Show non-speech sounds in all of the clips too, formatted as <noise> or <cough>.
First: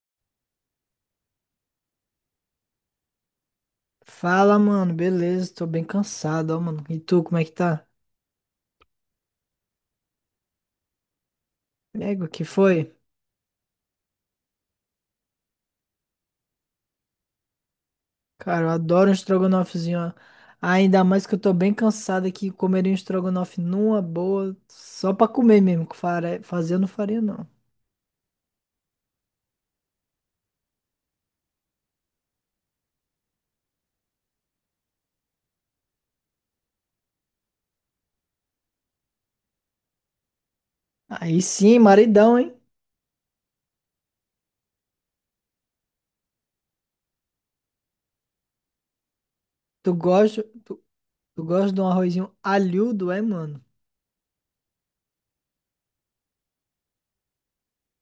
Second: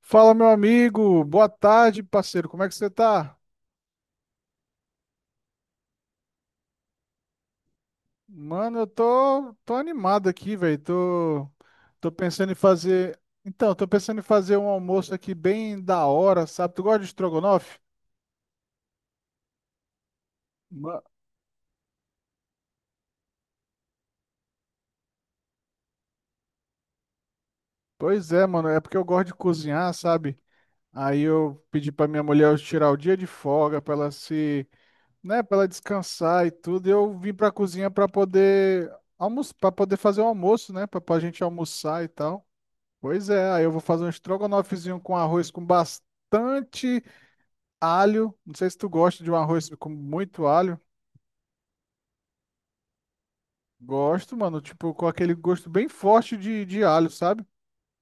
Fala, meu amigo. Boa tarde, parceiro. Como é que você tá? Fala, mano, beleza? Tô bem cansado, ó, mano. E tu, como é que tá? Mano, eu tô animado aqui, velho. Tô Nego, que pensando em foi? fazer. Então, tô pensando em fazer um almoço aqui bem da hora, sabe? Tu gosta de estrogonofe? Cara, eu adoro um estrogonofezinho, ó. Ah, Ma- ainda mais que eu tô bem cansado aqui, comeria um estrogonofe numa boa, só pra comer mesmo, que fazer eu não faria, não. Pois é, mano. É porque eu gosto de cozinhar, sabe? Aí eu pedi pra minha mulher tirar o dia de folga pra ela se, né, pra ela descansar e tudo. E eu vim pra cozinha pra poder almoçar, para poder fazer o almoço, né? Pra Aí gente sim, almoçar e maridão, tal. hein? Pois é, aí eu vou fazer um estrogonofezinho com arroz com bastante alho. Não sei se tu gosta de um arroz com Tu gosta, muito alho. tu, tu gosta de um arrozinho alhudo, é, mano? Gosto, mano, tipo, com aquele gosto bem forte de alho, sabe?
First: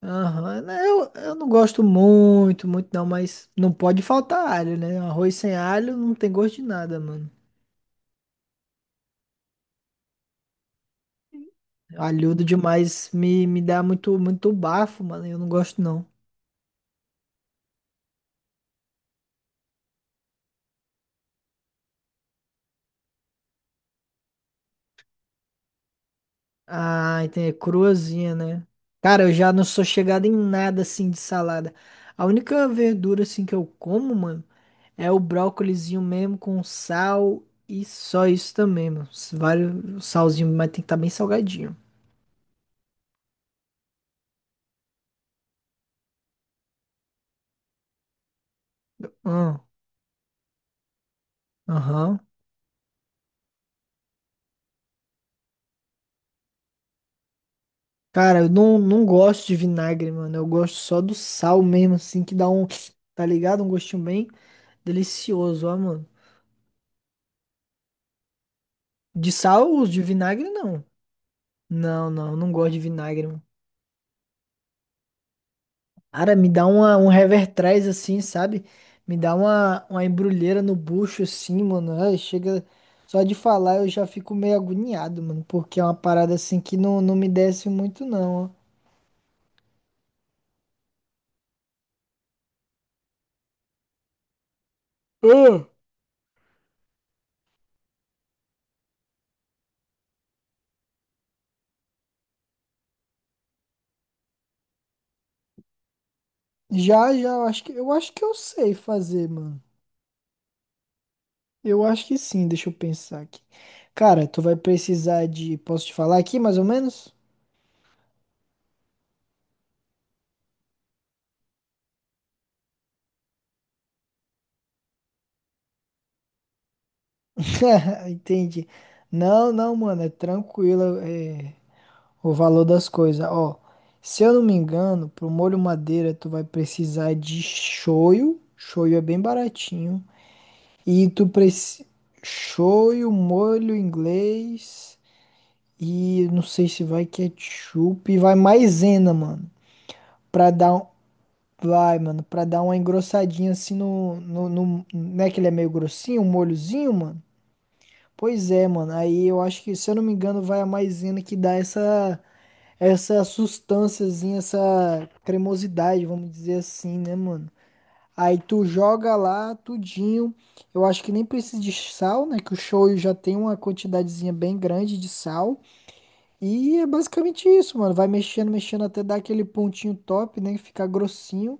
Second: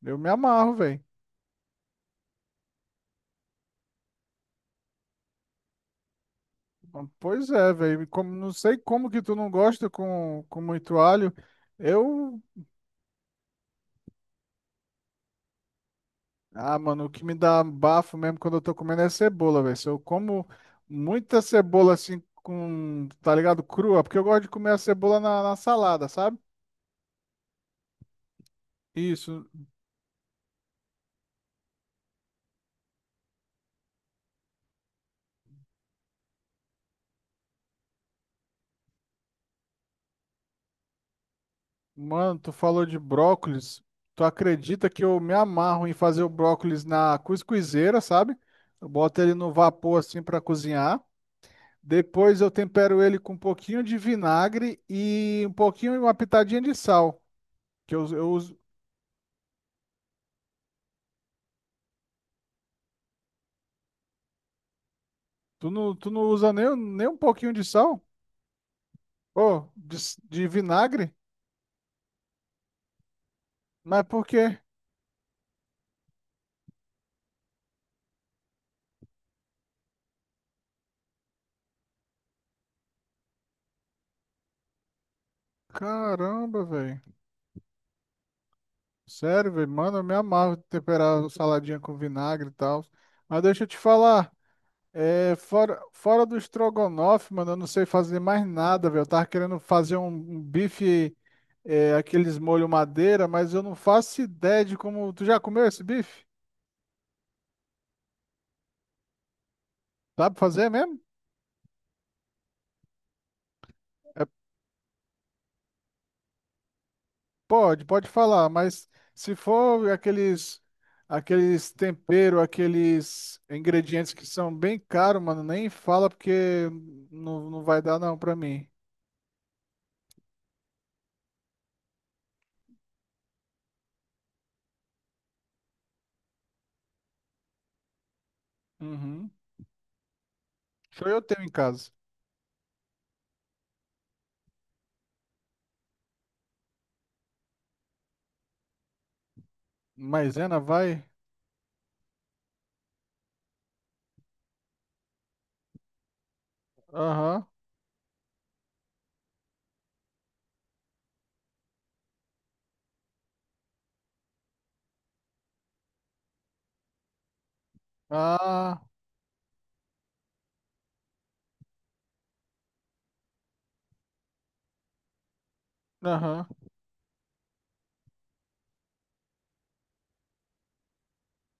Eu me Aham, amarro, né. velho. Eu não gosto muito, muito não, mas não pode faltar alho, né? Um arroz sem alho não tem gosto de nada, mano. Pois é, velho. Como, não sei como que tu não gosta com muito alho. Eu. Alhudo demais me dá muito, muito bafo, mano. Eu não gosto, não. Ah, mano, o que me dá bafo mesmo quando eu tô comendo é cebola, velho. Se eu como muita cebola assim, com, tá ligado? Crua, porque eu gosto de comer a cebola na na salada, sabe? Ah, entendi. Cruazinha, né? Cara, eu Isso. já não sou chegado em nada assim de salada. A única verdura assim que eu como, mano, é o brócolizinho mesmo com sal e só isso também, mano. Vários salzinho, mas tem que estar bem salgadinho. Mano, tu falou de brócolis. Tu acredita que eu me amarro em fazer o brócolis na cuscuzeira, sabe? Eu boto ele no Ah. vapor assim para cozinhar. Aham. Depois eu tempero ele com um pouquinho de vinagre e um pouquinho, uma pitadinha de sal. Que eu Cara, eu uso. não gosto de vinagre, mano. Eu gosto só do sal mesmo, assim, que dá um, tá ligado? Um gostinho bem delicioso, Tu ó, não, mano. tu não usa nem um pouquinho de sal? De Ô, sal, os de, de de vinagre, não. vinagre? Não, não, não gosto de vinagre, mano. Mas por quê? Cara, me dá uma, um revertrás assim, sabe? Me dá uma embrulheira no bucho assim, mano. Ai, chega. Só de falar eu já fico meio agoniado, mano. Porque é uma parada assim Caramba, que velho. não me desce muito, não, ó. Sério, velho. Mano, eu me amarro em temperar saladinha com vinagre e tal. Mas deixa eu te falar. É, Ah. fora do estrogonofe, mano, eu não sei fazer mais nada, velho. Eu tava querendo fazer um bife, é, aqueles molho madeira, mas eu não faço ideia de como. Tu já comeu esse bife? Já, já, eu acho que eu sei fazer, mano. Dá pra fazer mesmo? Eu acho que sim, deixa eu pensar aqui. É, Cara, tu vai precisar de. Posso te falar aqui mais ou menos? pode falar, mas se for aqueles, aqueles tempero, aqueles ingredientes que são bem caros, mano, nem fala porque não vai dar <laughs> não pra Entendi. mim. Não, não, mano, é tranquilo, é o valor das coisas. Ó, se eu não me engano, pro molho madeira tu vai precisar de shoyu. Shoyu é bem Uhum. baratinho. Só E eu tu tenho em precisa. casa. Shoyu, molho inglês. E não sei se vai ketchup. E vai maisena, mano. Pra Maisena dar um. vai? Vai, mano, pra dar uma engrossadinha assim no. Não é que ele é meio grossinho, um molhozinho, mano? Aham. Pois é, mano. Aí eu acho que, se eu não me engano, vai a maisena que dá essa sustânciazinha, essa cremosidade, vamos dizer assim, né, mano? Aí tu Ah. joga lá tudinho. Eu acho que nem precisa de sal, né? Que o shoyu já tem uma quantidadezinha bem grande de sal. Aham. E é basicamente isso, mano. Vai mexendo, mexendo até dar aquele pontinho top, né? Ficar grossinho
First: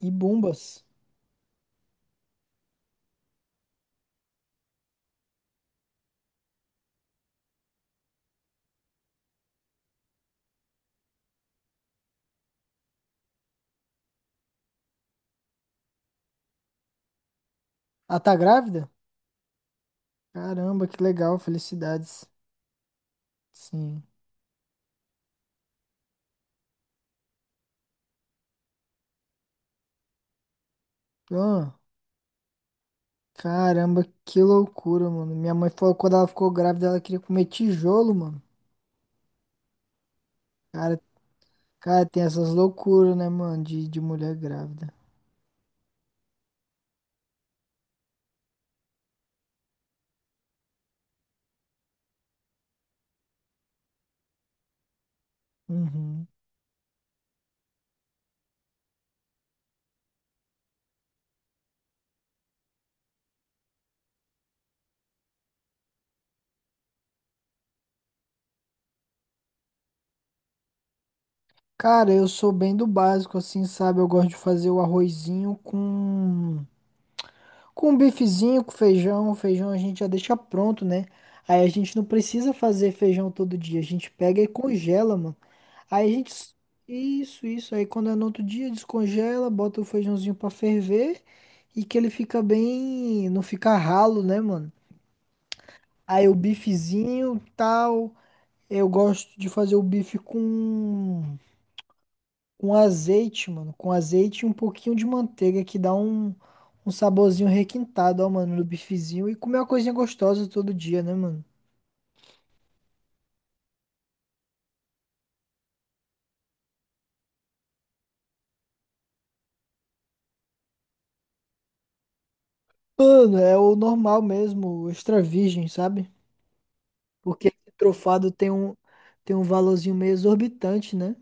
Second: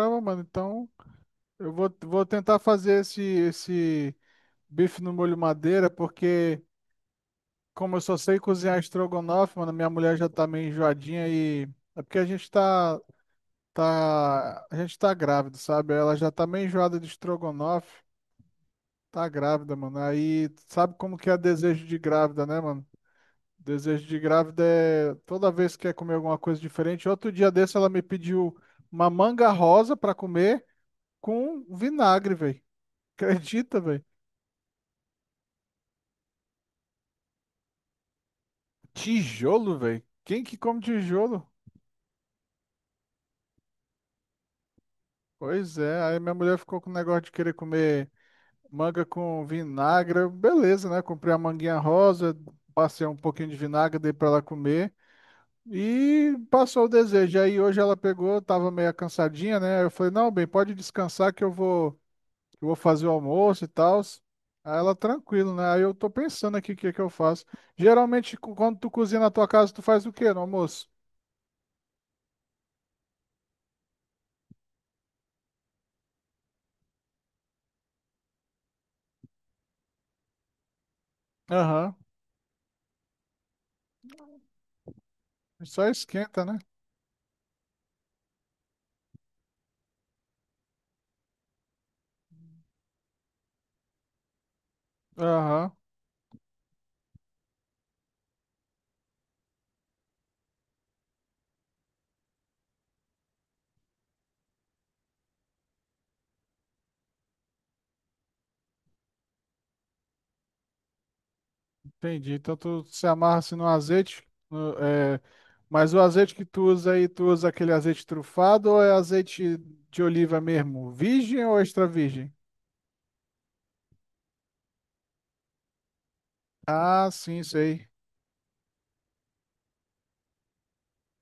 e mano, bombas. então eu vou tentar fazer esse bife no molho madeira, porque como eu só sei cozinhar estrogonofe, mano, minha mulher já tá meio enjoadinha e é porque a gente tá grávido, sabe? Ela já tá meio enjoada de estrogonofe, Ah, tá grávida? tá grávida, mano. Aí Caramba, sabe que como que é legal, desejo de felicidades. grávida, né, mano? Sim. Desejo de grávida é toda vez que quer comer alguma coisa diferente. Outro dia desse ela me pediu uma manga rosa pra comer com Ah. vinagre, velho. Acredita, velho? Caramba, que loucura, mano. Minha mãe falou que quando ela ficou grávida, ela queria comer tijolo, mano. Tijolo, velho? Quem que come Cara, tijolo? cara, tem essas loucuras, né, mano, de mulher grávida. Pois é, aí minha mulher ficou com o negócio de querer comer manga com vinagre. Eu, beleza, né? Comprei a manguinha rosa, passei um pouquinho de vinagre, dei pra ela comer. Uhum. E passou o desejo. Aí hoje ela pegou, tava meio cansadinha, né? Aí eu falei, não, bem, pode descansar que eu eu vou fazer o almoço e tal. Aí ela, tranquilo, né? Aí eu tô pensando aqui o que que eu faço. Geralmente, quando tu cozinha na tua casa, tu faz o quê no almoço? Cara, eu sou bem do básico, assim, sabe? Eu gosto de fazer o arrozinho com um bifezinho, com feijão. Feijão a gente já deixa pronto, né? Aí a Aham. gente não precisa fazer feijão todo dia, a gente pega e congela, mano. Só Aí a esquenta, gente. né? Isso, isso. Aí quando é no outro dia, descongela, bota o feijãozinho pra ferver e que ele fica bem. Não fica ralo, né, mano? Aham, Aí o bifezinho, tal. Eu gosto de fazer o bife com azeite, mano. Com azeite e um pouquinho de manteiga que dá um, um saborzinho requintado, ó, mano, no bifezinho. E comer uma coisinha gostosa todo dia, né, mano? entendi. Então tu se amarra assim no azeite, é, mas o azeite que tu usa aí, tu usa aquele azeite trufado ou é azeite de oliva mesmo? Virgem ou extra virgem? Mano, é o normal mesmo, o extra virgem, sabe? Ah, sim, Porque esse sei. trufado tem um valorzinho meio exorbitante, né?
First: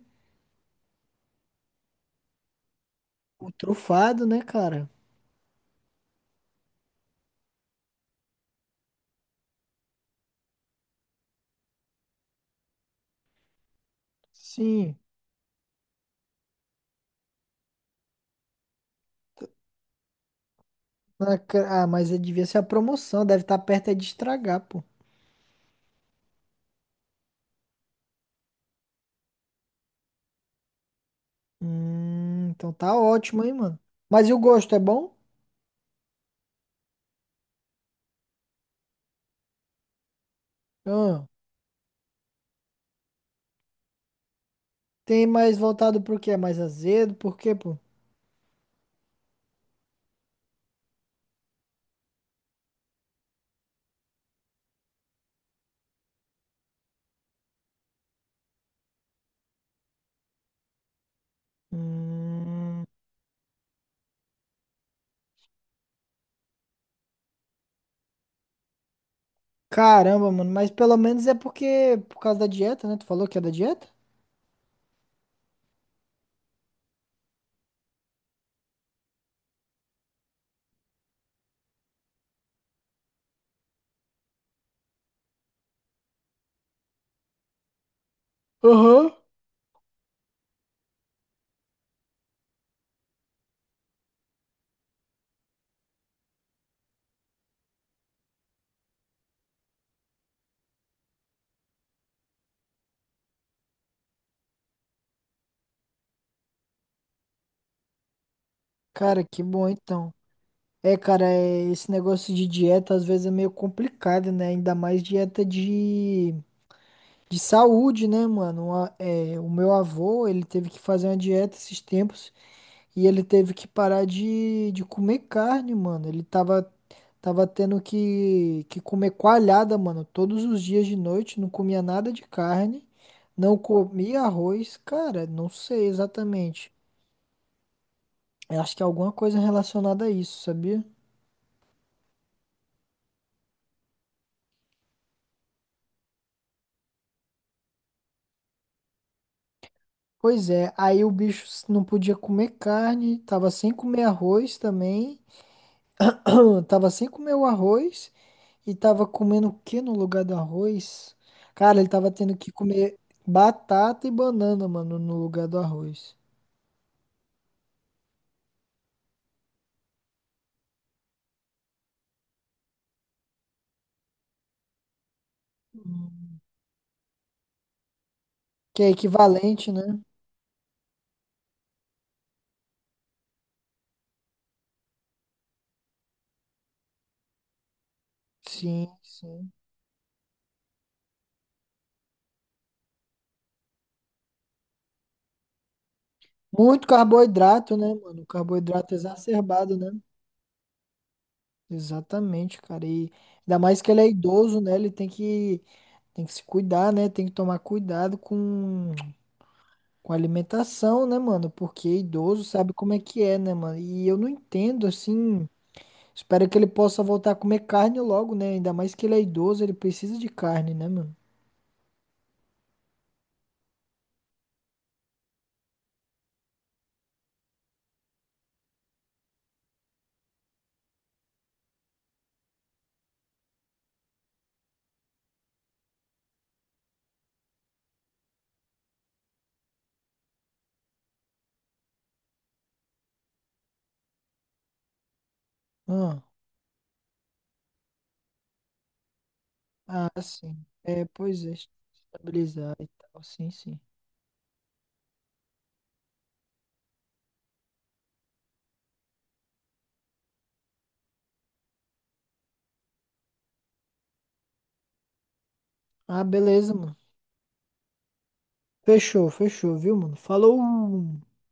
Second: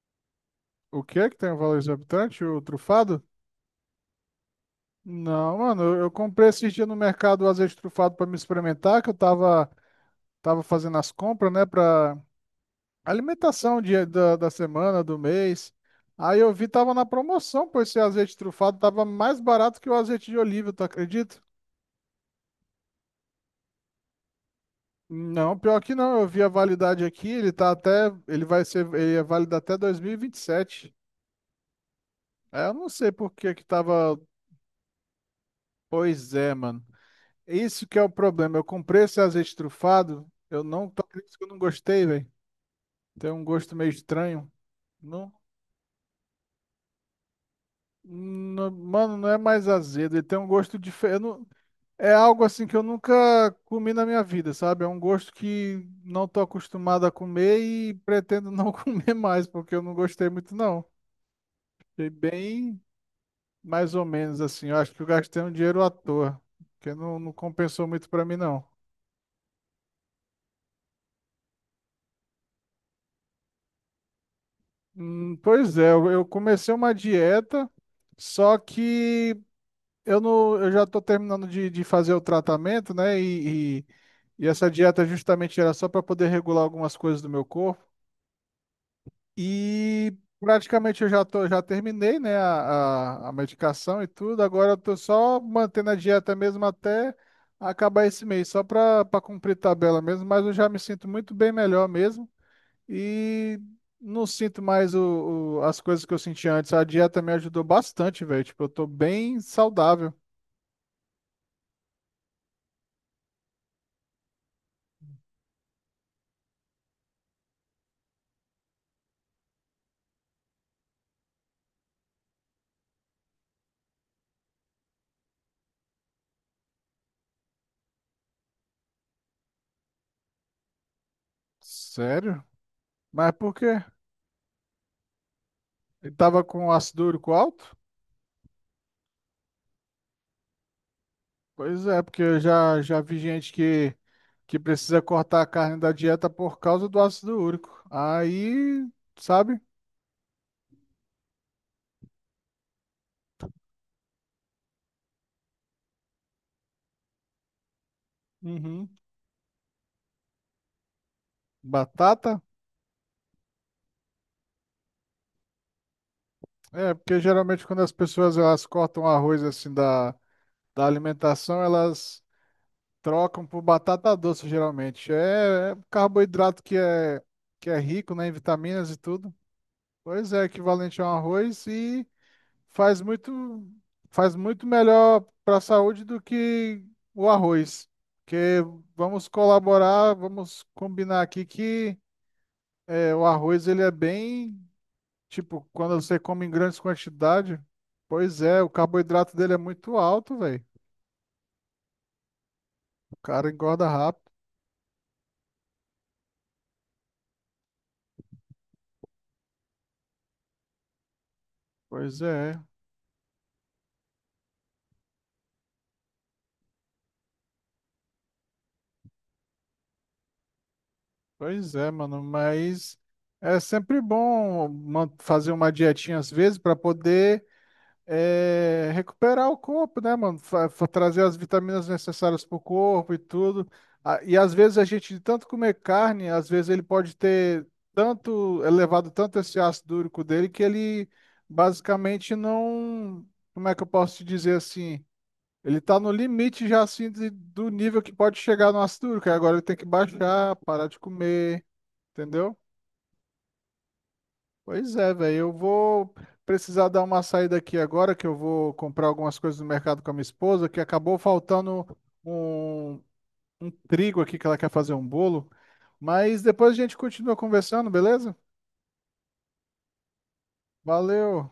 O que é que tem o valor exorbitante? O trufado? O trufado, né, cara? Não, mano, eu comprei esses dias no mercado o azeite trufado para me experimentar, que eu tava fazendo as compras, né, para alimentação dia da Sim. semana, do mês. Aí eu vi, tava na promoção, pois esse azeite trufado tava mais barato que o azeite de oliva, tu acredita? Na ca- ah, mas é, devia ser a promoção, deve estar perto é de estragar, pô. Não, pior que não, eu vi a validade aqui, ele tá até, ele vai ser, ele é válido até 2027. É, Então eu não tá sei por ótimo, hein, que que mano. tava, Mas e o gosto, é bom? pois é, mano. Isso que é o problema, eu comprei esse azeite trufado, eu não, tu Ah. acredita que eu não gostei, velho? Tem um gosto meio estranho. Tem Não, mais voltado pro quê? É mais azedo? Por quê, pô? Mano, não é mais azedo, ele tem um gosto diferente. É algo assim que eu nunca comi na minha vida, sabe? É um gosto que não tô acostumado a comer e pretendo não <laughs> comer mais, porque eu não gostei muito, não. Fiquei bem Hum, mais ou menos assim. Eu acho que eu gastei um dinheiro à toa, porque não compensou muito pra mim, não. caramba, mano. Mas pelo menos é porque, por causa da dieta, né? Tu falou que é da dieta? Pois é, eu comecei uma dieta, só que eu não, eu já estou terminando de fazer o tratamento, né? E essa dieta justamente era só para poder regular algumas coisas do meu corpo. Aham. E praticamente eu já tô, já terminei, né, a medicação e tudo. Agora eu tô só mantendo a dieta mesmo até acabar esse mês, só para cumprir tabela mesmo. Mas eu já me sinto muito bem melhor mesmo e não sinto mais as coisas que eu sentia antes. A dieta me ajudou bastante, velho. Tipo, eu tô Cara, bem que bom então. saudável. É, cara, é- esse negócio de dieta às vezes é meio complicado, né? Ainda mais dieta de saúde, né, mano? Uma- é, o meu avô, ele teve que fazer uma dieta esses tempos e ele teve que parar de comer carne, mano. Ele tava Tava tendo que comer coalhada, mano, todos os dias de noite, não comia nada de Sério? carne, Mas por não quê? comia arroz, cara, não sei Ele tava exatamente. com ácido úrico alto? Eu acho que é alguma coisa relacionada a isso, sabia? Pois é, porque eu já vi gente que precisa cortar a carne da dieta por causa do ácido úrico. Aí, sabe? Pois é, aí o bicho não podia comer carne, tava sem comer arroz também, <clears throat> tava sem comer o arroz e Uhum. tava comendo o que no lugar do arroz? Cara, ele tava tendo Batata? que comer batata e banana, mano, no lugar do arroz. É, porque geralmente quando as pessoas elas cortam arroz assim da alimentação, elas trocam por batata doce, geralmente. É, é Hum. carboidrato que é rico, né, em Que é vitaminas e tudo. equivalente, né? Pois é, equivalente a um arroz e faz muito, faz muito melhor para a saúde do que o arroz. Porque Sim, vamos sim. colaborar, vamos combinar aqui que é, o arroz ele é bem, tipo, quando você come em grandes Muito quantidades, carboidrato, né, mano? pois é, o Carboidrato carboidrato dele é exacerbado, né? muito alto, velho. Exatamente, cara. E O cara ainda mais engorda que ele é rápido. idoso, né? Tem que se cuidar, né? Tem que tomar cuidado com a alimentação, né, mano? Porque Pois idoso é, sabe como é que é, né, mano? E eu não entendo, assim. Espero que ele possa voltar a comer carne logo, né? Ainda mais que ele é idoso, ele precisa de carne, né, mano? Pois é, mano. Mas é sempre bom fazer uma dietinha às vezes para poder é, recuperar o corpo, né, mano? Trazer as vitaminas necessárias pro corpo e tudo. Ah, e às vezes a gente, de tanto comer carne, às vezes ele pode ter tanto, elevado tanto esse ácido úrico dele que ele basicamente não, como é que eu posso te dizer assim? Ele tá no Ah, limite já assim do nível que pode chegar no ácido úrico. Aí agora ele tem que ah, baixar, sim. parar de É, pois é. comer, entendeu? Estabilizar e tal. Sim, sim. Pois é, velho. Eu vou precisar dar uma saída aqui agora, que eu vou comprar algumas coisas no mercado com a minha esposa, que acabou faltando um, um trigo aqui que ela quer fazer um bolo. Ah, Mas depois a beleza, gente mano. continua conversando, beleza? Fechou, fechou, viu, mano? Falou. Valeu.